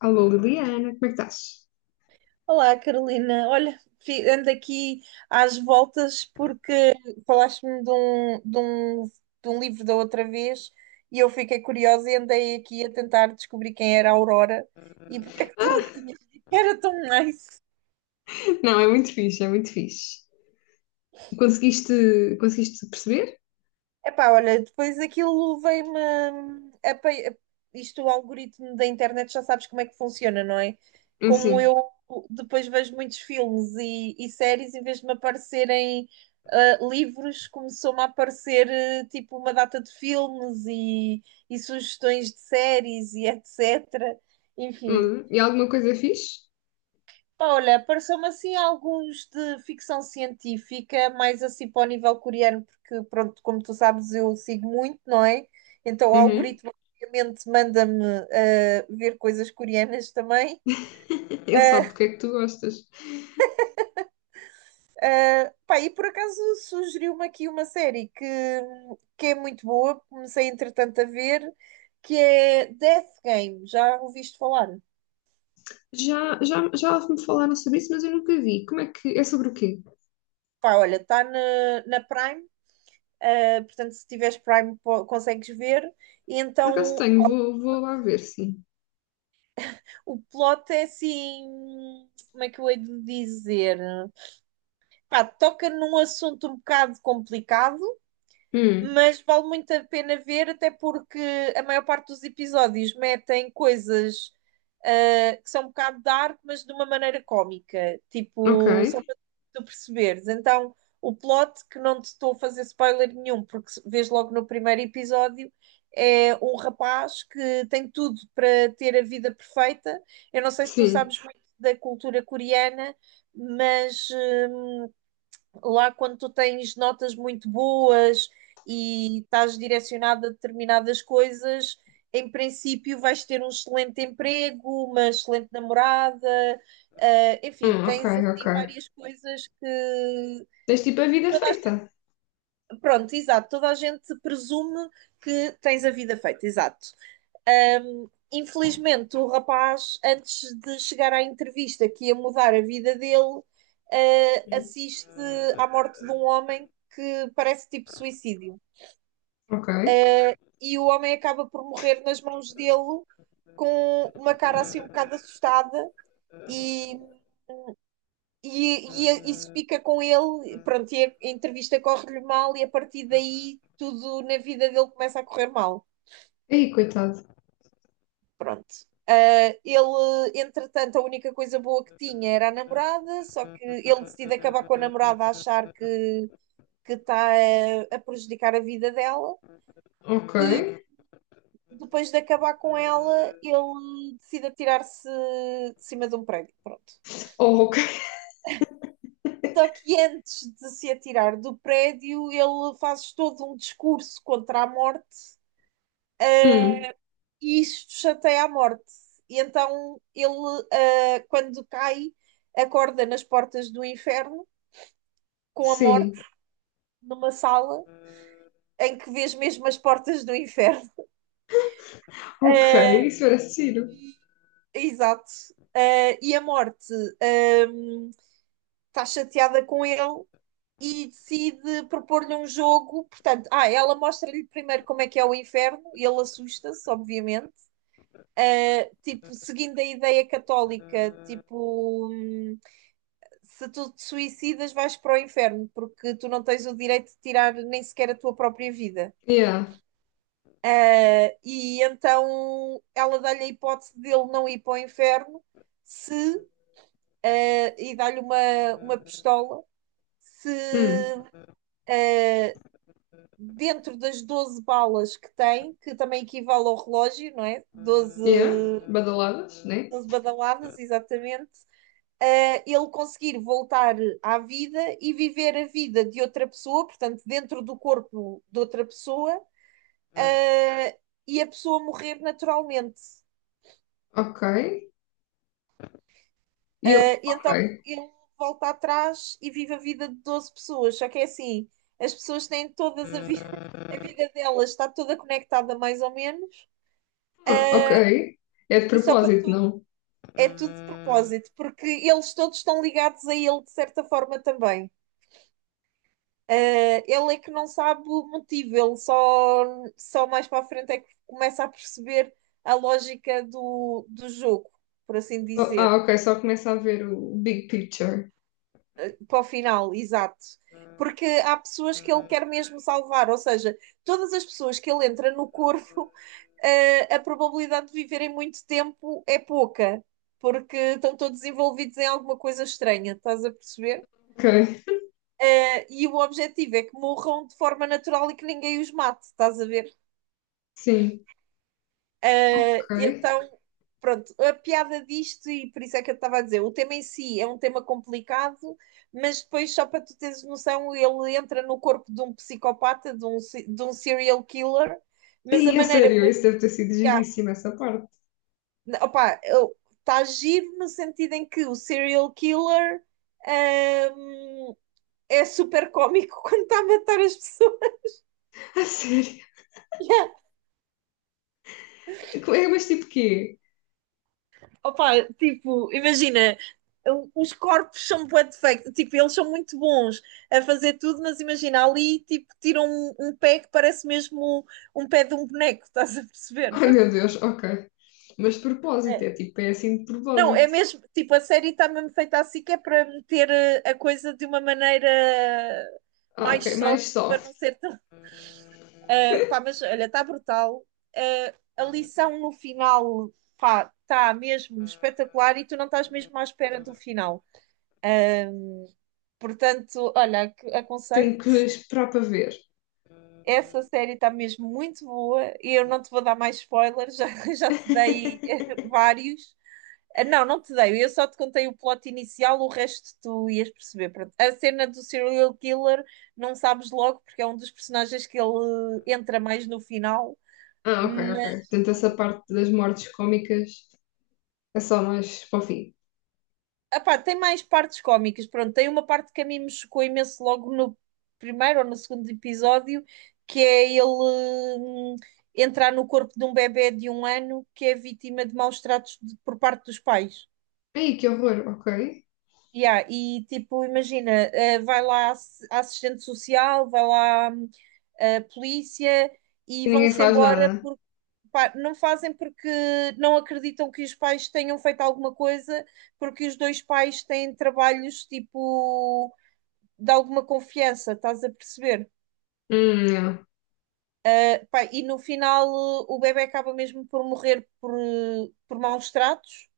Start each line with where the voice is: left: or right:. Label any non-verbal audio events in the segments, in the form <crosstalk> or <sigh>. left: Alô Liliana, como é que estás?
right: Olá, Carolina. Olha, ando aqui às voltas porque falaste-me de um livro da outra vez e eu fiquei curiosa e andei aqui a tentar descobrir quem era a Aurora e porque é que tu
left: Ah,
right: tinhas dito que era tão nice.
left: <laughs> Não, é muito fixe, é muito fixe. Conseguiste, conseguiste perceber?
right: Epá, olha, depois aquilo isto, o algoritmo da internet, já sabes como é que funciona, não é? Como
left: Sim.
right: eu depois vejo muitos filmes e séries, em vez de me aparecerem livros, começou-me a aparecer tipo uma data de filmes e sugestões de séries e etc. Enfim,
left: E alguma coisa fixe?
right: pá, olha, pareceu-me assim alguns de ficção científica, mais assim para o nível coreano, porque pronto, como tu sabes, eu sigo muito, não é? Então o
left: Uhum.
right: algoritmo obviamente manda-me ver coisas coreanas também.
left: <laughs> Ele sabe
right: Ah,
left: do que é que tu gostas.
right: Pá, e por acaso sugeriu-me aqui uma série que é muito boa, comecei entretanto a ver, que é Death Game, já ouviste falar?
left: Já, já, já me falaram sobre isso, mas eu nunca vi. Como é que, é sobre o quê?
right: Pá, olha, na Prime, portanto se tiveres consegues ver, e
left: Por acaso
right: então
left: tenho, vou, vou lá ver, sim.
right: o plot é assim, como é que eu hei de dizer? Pá, toca num assunto um bocado complicado,
left: Hum,
right: mas vale muito a pena ver, até porque a maior parte dos episódios metem coisas que são um bocado dark, mas de uma maneira cómica,
left: ok.
right: tipo, só para tu perceberes. Então, o plot, que não te estou a fazer spoiler nenhum, porque vês logo no primeiro episódio, é um rapaz que tem tudo para ter a vida perfeita. Eu não sei se tu
left: Sim.
right: sabes muito da cultura coreana, mas lá, quando tu tens notas muito boas e estás direcionado a determinadas coisas, em princípio vais ter um excelente emprego, uma excelente namorada, enfim,
left: Ok,
right: tens
left: ok.
right: assim várias coisas que.
left: Tens tipo a vida feita.
right: Pronto, exato, toda a gente presume que tens a vida feita, exato. Infelizmente, o rapaz, antes de chegar à entrevista que ia mudar a vida dele,
left: Hum.
right: assiste à morte de um homem que parece tipo suicídio.
left: Ok.
right: Uh, e o homem acaba por morrer nas mãos dele com uma cara assim um bocado assustada e, e isso fica com ele, pronto, e a entrevista corre-lhe mal e a partir daí tudo na vida dele começa a correr mal.
left: Ei, coitado.
right: Pronto. Ele, entretanto, a única coisa boa que tinha era a namorada, só que ele decide acabar com a namorada a achar que está a prejudicar a vida dela,
left: Ok.
right: e depois de acabar com ela, ele decide atirar-se de cima de um prédio. Pronto.
left: Oh, ok.
right: Só que antes de se atirar do prédio, ele faz todo um discurso contra a morte
left: Hum,
right: e isto chateia à morte. E então ele, quando cai, acorda nas portas do inferno com a
left: sim.
right: morte numa sala em que vês mesmo as portas do inferno.
left: Ok, isso era giro.
right: <laughs> Exato. E a morte ah, está chateada com ele e decide propor-lhe um jogo. Portanto, ela mostra-lhe primeiro como é que é o inferno e ele assusta-se, obviamente. Tipo, seguindo a ideia católica, tipo, se tu te suicidas, vais para o inferno, porque tu não tens o direito de tirar nem sequer a tua própria vida.
left: Yeah.
right: E então ela dá-lhe a hipótese dele não ir para o inferno se, ah, e dá-lhe uma pistola se
left: Hum.
right: dentro das 12 balas que tem, que também equivale ao relógio, não é?
left: Yeah. Badaladas, né?
right: Doze badaladas, exatamente, ele conseguir voltar à vida e viver a vida de outra pessoa, portanto, dentro do corpo de outra pessoa, e a pessoa morrer naturalmente.
left: Ok. E ele,
right: Então
left: ok.
right: ele volta atrás e vive a vida de 12 pessoas, só que é assim. As pessoas têm todas a vida, <laughs> a vida delas está toda conectada mais ou menos,
left: Ah, ok. É de
right: e só para
left: propósito,
right: tu
left: não?
right: é tudo de propósito, porque eles todos estão ligados a ele de certa forma também. Ele é que não sabe o motivo, só mais para a frente é que começa a perceber a lógica do jogo, por assim
left: Ah,
right: dizer,
left: ok, só começa a ver o big picture.
right: para o final, exato. Porque há pessoas que ele quer mesmo salvar, ou seja, todas as pessoas que ele entra no corpo, <laughs> a probabilidade de viverem muito tempo é pouca, porque estão todos envolvidos em alguma coisa estranha, estás a perceber?
left: Ok,
right: E o objetivo é que morram de forma natural e que ninguém os mate, estás a ver?
left: sim,
right: Ah,
left: ok.
right: então, Pronto, a piada disto, e por isso é que eu estava a dizer, o tema em si é um tema complicado, mas depois, só para tu teres noção, ele entra no corpo de um psicopata, de um, se- de um serial killer, mas a
left: E a
right: maneira
left: sério,
right: como.
left: isso deve ter sido
right: Yeah,
left: giríssimo, essa parte.
right: opa, está giro no sentido em que o serial killer, ahm, é super cómico <laughs> quando está a matar as pessoas.
left: A sério. É, mas tipo quê?
right: Opa, tipo, imagina, os corpos são bué defectos, tipo, eles são muito bons a fazer tudo, mas imagina, ali, tipo, tiram um pé que parece mesmo um pé de um boneco, <laughs> estás a perceber?
left: Ai meu Deus, ok. Mas de propósito,
right: É.
left: é tipo, é assim de
right: Não, é
left: propósito.
right: mesmo, tipo, a série está mesmo feita assim que é para meter a coisa de uma maneira
left: Ah, ok,
right: mais soft,
left: mais
right: para
left: soft.
right: não ser tão <laughs> Ah, pá, mas olha, está brutal. Ah, a lição no final, pá, está mesmo
left: <laughs>
right: espetacular e tu não estás mesmo à espera do final. Portanto, olha,
left: Tenho que
right: aconselho-te.
left: esperar para ver.
right: Essa série está mesmo muito boa e eu não te vou dar mais spoilers, <laughs> já te dei <laughs>
left: <laughs>
right: vários. Ah, não, não te dei, eu só te contei o plot inicial, o resto tu ias perceber. Pronto. A cena do serial killer não sabes logo, porque é um dos personagens que ele entra mais no final.
left: Ah, ok, ok. Portanto, essa parte das mortes cómicas é só mais para o fim.
right: Epá, tem mais partes cómicas. Pronto, tem uma parte que a mim me chocou imenso logo no primeiro ou no segundo episódio, que é ele entrar no corpo de um bebé de um ano que é vítima de maus tratos por parte dos pais.
left: Ei, que horror, ok.
right: Yeah, e tipo, imagina, vai lá a assistente social, vai lá a polícia e
left: E ninguém
right: vão-se
left: faz
right: embora.
left: nada.
right: Pá, não fazem porque não acreditam que os pais tenham feito alguma coisa, porque os dois pais têm trabalhos tipo de alguma confiança, estás a perceber?
left: Não.
right: Pá, e no final o bebé acaba mesmo por morrer por maus tratos,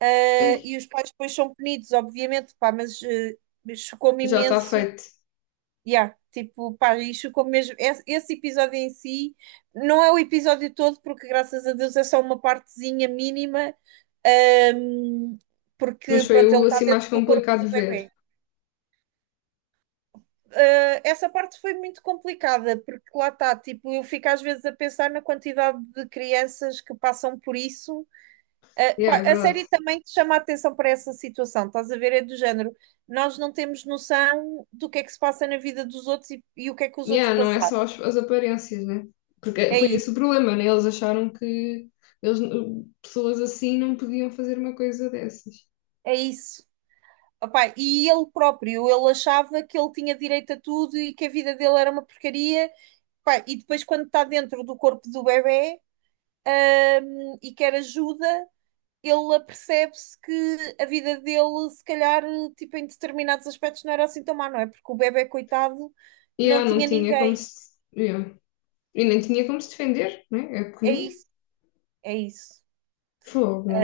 left: Ei,
right: e os pais depois são punidos, obviamente, pá, mas chocou-me
left: já está
right: imenso.
left: feito.
right: Yeah, tipo, pá, isto como mesmo. Esse episódio em si não é o episódio todo, porque graças a Deus é só uma partezinha mínima, ahm, porque
left: Mas foi
right: pronto, ele
left: o
right: está
left: assim
right: dentro
left: mais
right: do corpo
left: complicado
right: do
left: de ver.
right: bebê. Ah, essa parte foi muito complicada, porque lá está, tipo, eu fico às vezes a pensar na quantidade de crianças que passam por isso. Ah,
left: Yeah,
right: pá,
left: é
right: a
left: verdade.
right: série também te chama a atenção para essa situação, estás a ver? É do género. Nós não temos noção do que é que se passa na vida dos outros e o que é que os outros
left: Yeah, não é
right: passaram.
left: só as, as aparências, né? Porque
right: É
left: foi esse
right: isso.
left: o problema, né? Eles acharam que eles, pessoas assim não podiam fazer uma coisa dessas.
right: É isso. Opá, e ele próprio, ele achava que ele tinha direito a tudo e que a vida dele era uma porcaria. Opá, e depois, quando está dentro do corpo do bebê, e quer ajuda, ele apercebe-se que a vida dele, se calhar, tipo, em determinados aspectos, não era assim tão má, não é? Porque o bebê, coitado,
left: Yeah,
right: não
left: não
right: tinha
left: tinha como
right: ninguém.
left: se. Yeah. E nem tinha como se defender, né? É é
right: É
left: pequenino.
right: isso, é isso.
left: Fogo.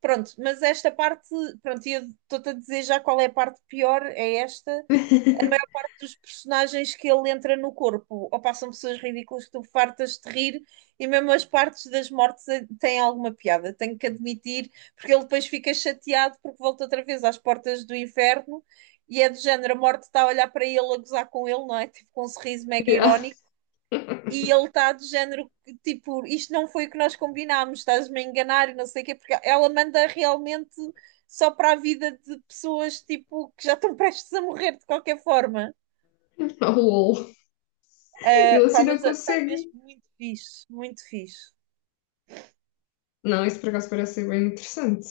right: Pronto, mas esta parte, pronto, e eu estou-te a dizer já qual é a parte pior, é esta, a maior
left: <laughs>
right: parte dos personagens que ele entra no corpo, ou passam pessoas ridículas que tu fartas de rir, e mesmo as partes das mortes têm alguma piada, tenho que admitir, porque ele depois fica chateado porque volta outra vez às portas do inferno e é do género, a morte está a olhar para ele, a gozar com ele, não é? Tipo, com um sorriso mega
left: Yeah.
right: irónico. E
left: <laughs>
right: ele está do género, tipo, isto não foi o que nós combinámos, estás-me a enganar e não sei o quê, porque ela manda realmente só para a vida de pessoas, tipo, que já estão <laughs> prestes a morrer de qualquer forma.
left: Oh, lol. Ele assim
right: Pá,
left: não
right: mas está
left: consegue.
right: mesmo muito fixe, muito fixe.
left: Não, isso por acaso parece ser bem interessante.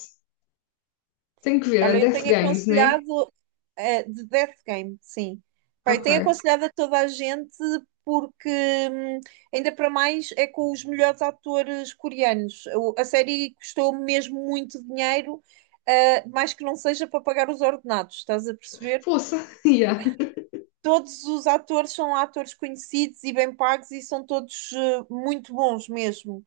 left: Tenho que ver, a
right: Olha, eu
left: Death
right: tenho
left: Games, né?
right: aconselhado de Death Game, sim. Pá, eu
left: Ok.
right: tenho aconselhado a toda a gente porque hum, ainda para mais é com os melhores atores coreanos. A série custou mesmo muito dinheiro, mais que não seja para pagar os ordenados, estás a perceber?
left: Força. <laughs> Yeah.
right: Todos os atores são atores conhecidos e bem pagos e são todos muito bons mesmo.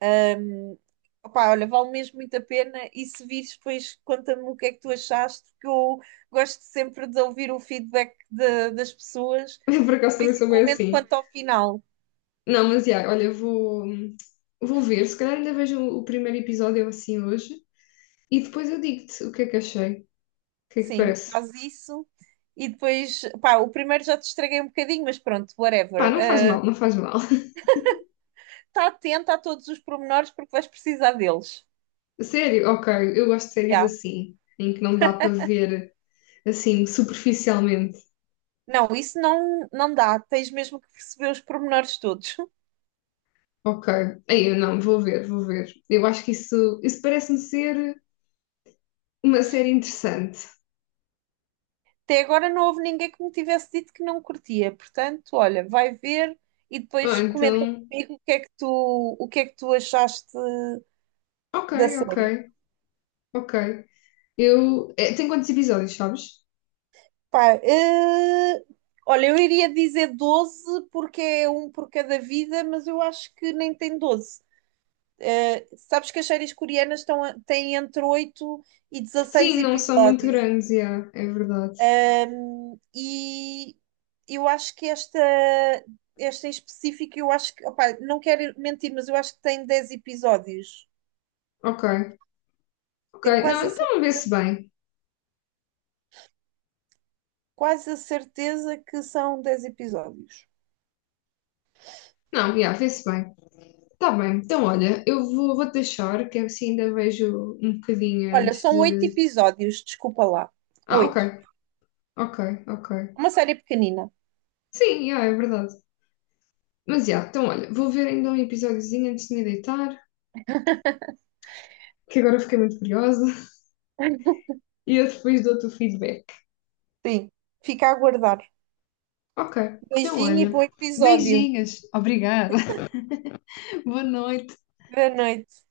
right: Ahm, Opá, olha, vale mesmo muito a pena. E se vires, depois conta-me o que é que tu achaste, que eu gosto sempre de ouvir o feedback das pessoas,
left: Eu por acaso também sou bem
right: principalmente
left: assim.
right: quanto ao final.
left: Não, mas yeah, olha, vou, vou ver. Se calhar ainda vejo o primeiro episódio assim hoje e depois eu digo-te o que é que achei. O que é que te
right: Sim,
left: parece?
right: faz isso. E depois, pá, o primeiro já te estraguei um bocadinho, mas pronto,
left: Pá,
right: whatever.
left: não faz mal, não faz mal.
right: Está atento a todos os pormenores porque vais precisar deles.
left: <laughs> Sério, ok, eu gosto de séries
right: Já.
left: assim, em que não dá para ver assim, superficialmente.
right: Não, isso não, não dá. Tens mesmo que perceber os pormenores todos. <laughs>
left: Ok, aí eu não, vou ver, vou ver. Eu acho que isso parece-me ser uma série interessante.
right: Até agora não houve ninguém que me tivesse dito que não curtia. Portanto, olha, vai ver e
left: Ah,
right: depois comenta
left: então,
right: comigo o que é que tu achaste
left: ok,
right: da
left: ok,
right: série.
left: ok. Eu, é, tem quantos episódios, sabes?
right: Pá, olha, eu iria dizer 12 porque é um por cada vida, mas eu acho que nem tem doze. Sabes que as séries coreanas têm entre 8 e 16
left: Sim, não são muito
right: episódios.
left: grandes, yeah, é verdade.
right: E eu acho que esta em específico, eu acho que, opá, não quero mentir, mas eu acho que tem 10 episódios.
left: Ok, ok.
right: Tenho
left: Não, então vê-se bem.
right: quase a certeza que são 10 episódios.
left: Não, yeah, vê-se bem. Tá bem, então olha, eu vou, vou deixar, que assim ainda vejo um bocadinho
right: Olha,
left: antes
right: são 8
left: de.
right: episódios, desculpa lá.
left: Ah, ok,
right: Oito.
left: ok, ok.
right: Uma série pequenina.
left: Sim, yeah, é verdade. Mas já, então olha, vou ver ainda um episódiozinho antes de me deitar, que agora fiquei muito curiosa, <laughs> e eu depois dou-te o feedback.
right: Sim. Fica a aguardar.
left: Ok, então
right: Beijinho e
left: olha,
right: bom episódio.
left: beijinhos, obrigada, <laughs> boa noite.
right: Boa noite.